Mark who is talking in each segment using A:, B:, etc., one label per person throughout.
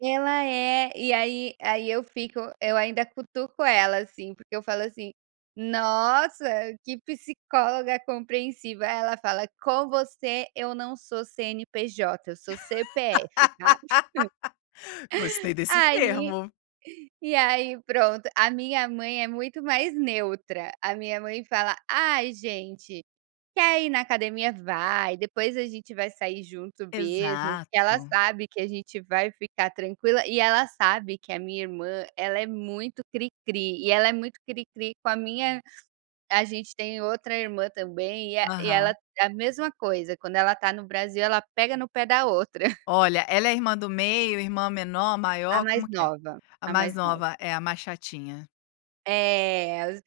A: Ela é, e aí aí eu fico eu ainda cutuco ela, assim, porque eu falo assim: "Nossa, que psicóloga compreensiva". Aí ela fala: "Com você eu não sou CNPJ, eu sou CPF, tá?".
B: Gostei desse
A: Aí
B: termo.
A: e aí, pronto, a minha mãe é muito mais neutra, a minha mãe fala: "Ai gente, quer ir na academia, vai, depois a gente vai sair junto mesmo". Porque ela
B: Exato.
A: sabe que a gente vai ficar tranquila, e ela sabe que a minha irmã ela é muito cricri e ela é muito cricri com a minha a gente tem outra irmã também, e el e ela
B: Aham.
A: é a mesma coisa, quando ela está no Brasil ela pega no pé da outra.
B: Olha, ela é irmã do meio, irmã menor,
A: A
B: maior,
A: mais
B: como que é?
A: nova,
B: A
A: a
B: mais
A: mais nova.
B: nova, é a mais chatinha.
A: É, as o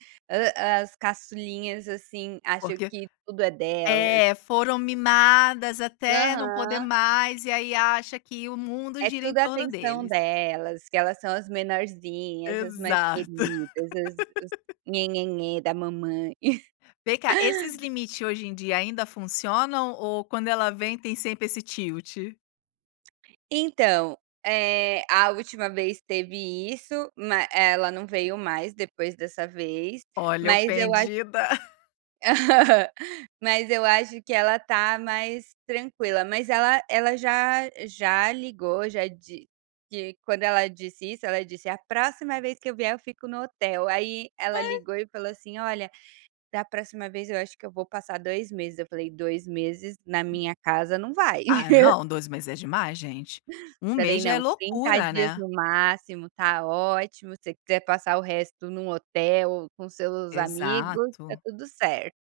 A: as caçulinhas, assim, acho
B: Porque
A: que tudo é delas.
B: é, foram mimadas até não poder
A: Aham.
B: mais e aí acha que o mundo
A: É
B: gira em
A: tudo
B: torno
A: atenção
B: deles.
A: delas, que elas são as menorzinhas, as mais
B: Exato.
A: queridas, os os nhe-nhe-nhem da mamãe.
B: Vem cá, esses limite hoje em dia ainda funcionam ou quando ela vem tem sempre esse tilt?
A: Então, eh, a última vez teve isso, ma ela não veio mais depois dessa vez,
B: Olha,
A: mas eu acho
B: ofendida.
A: mas eu acho que ela tá mais tranquila. Mas ela ela já já ligou, já di di quando ela disse isso, ela disse: "A próxima vez que eu vier, eu fico no hotel". Aí ela
B: Ai
A: ligou e falou assim: "Olha, da próxima vez, eu acho que eu vou passar 2 meses". Eu falei: "2 meses na minha casa não vai".
B: Ah, não, 2 meses é demais, gente. 1
A: Falei:
B: mês já é
A: "Não, 30
B: loucura,
A: dias
B: né.
A: no máximo, tá ótimo, se você quiser passar o resto num hotel com seus amigos tá
B: Exato.
A: tudo certo".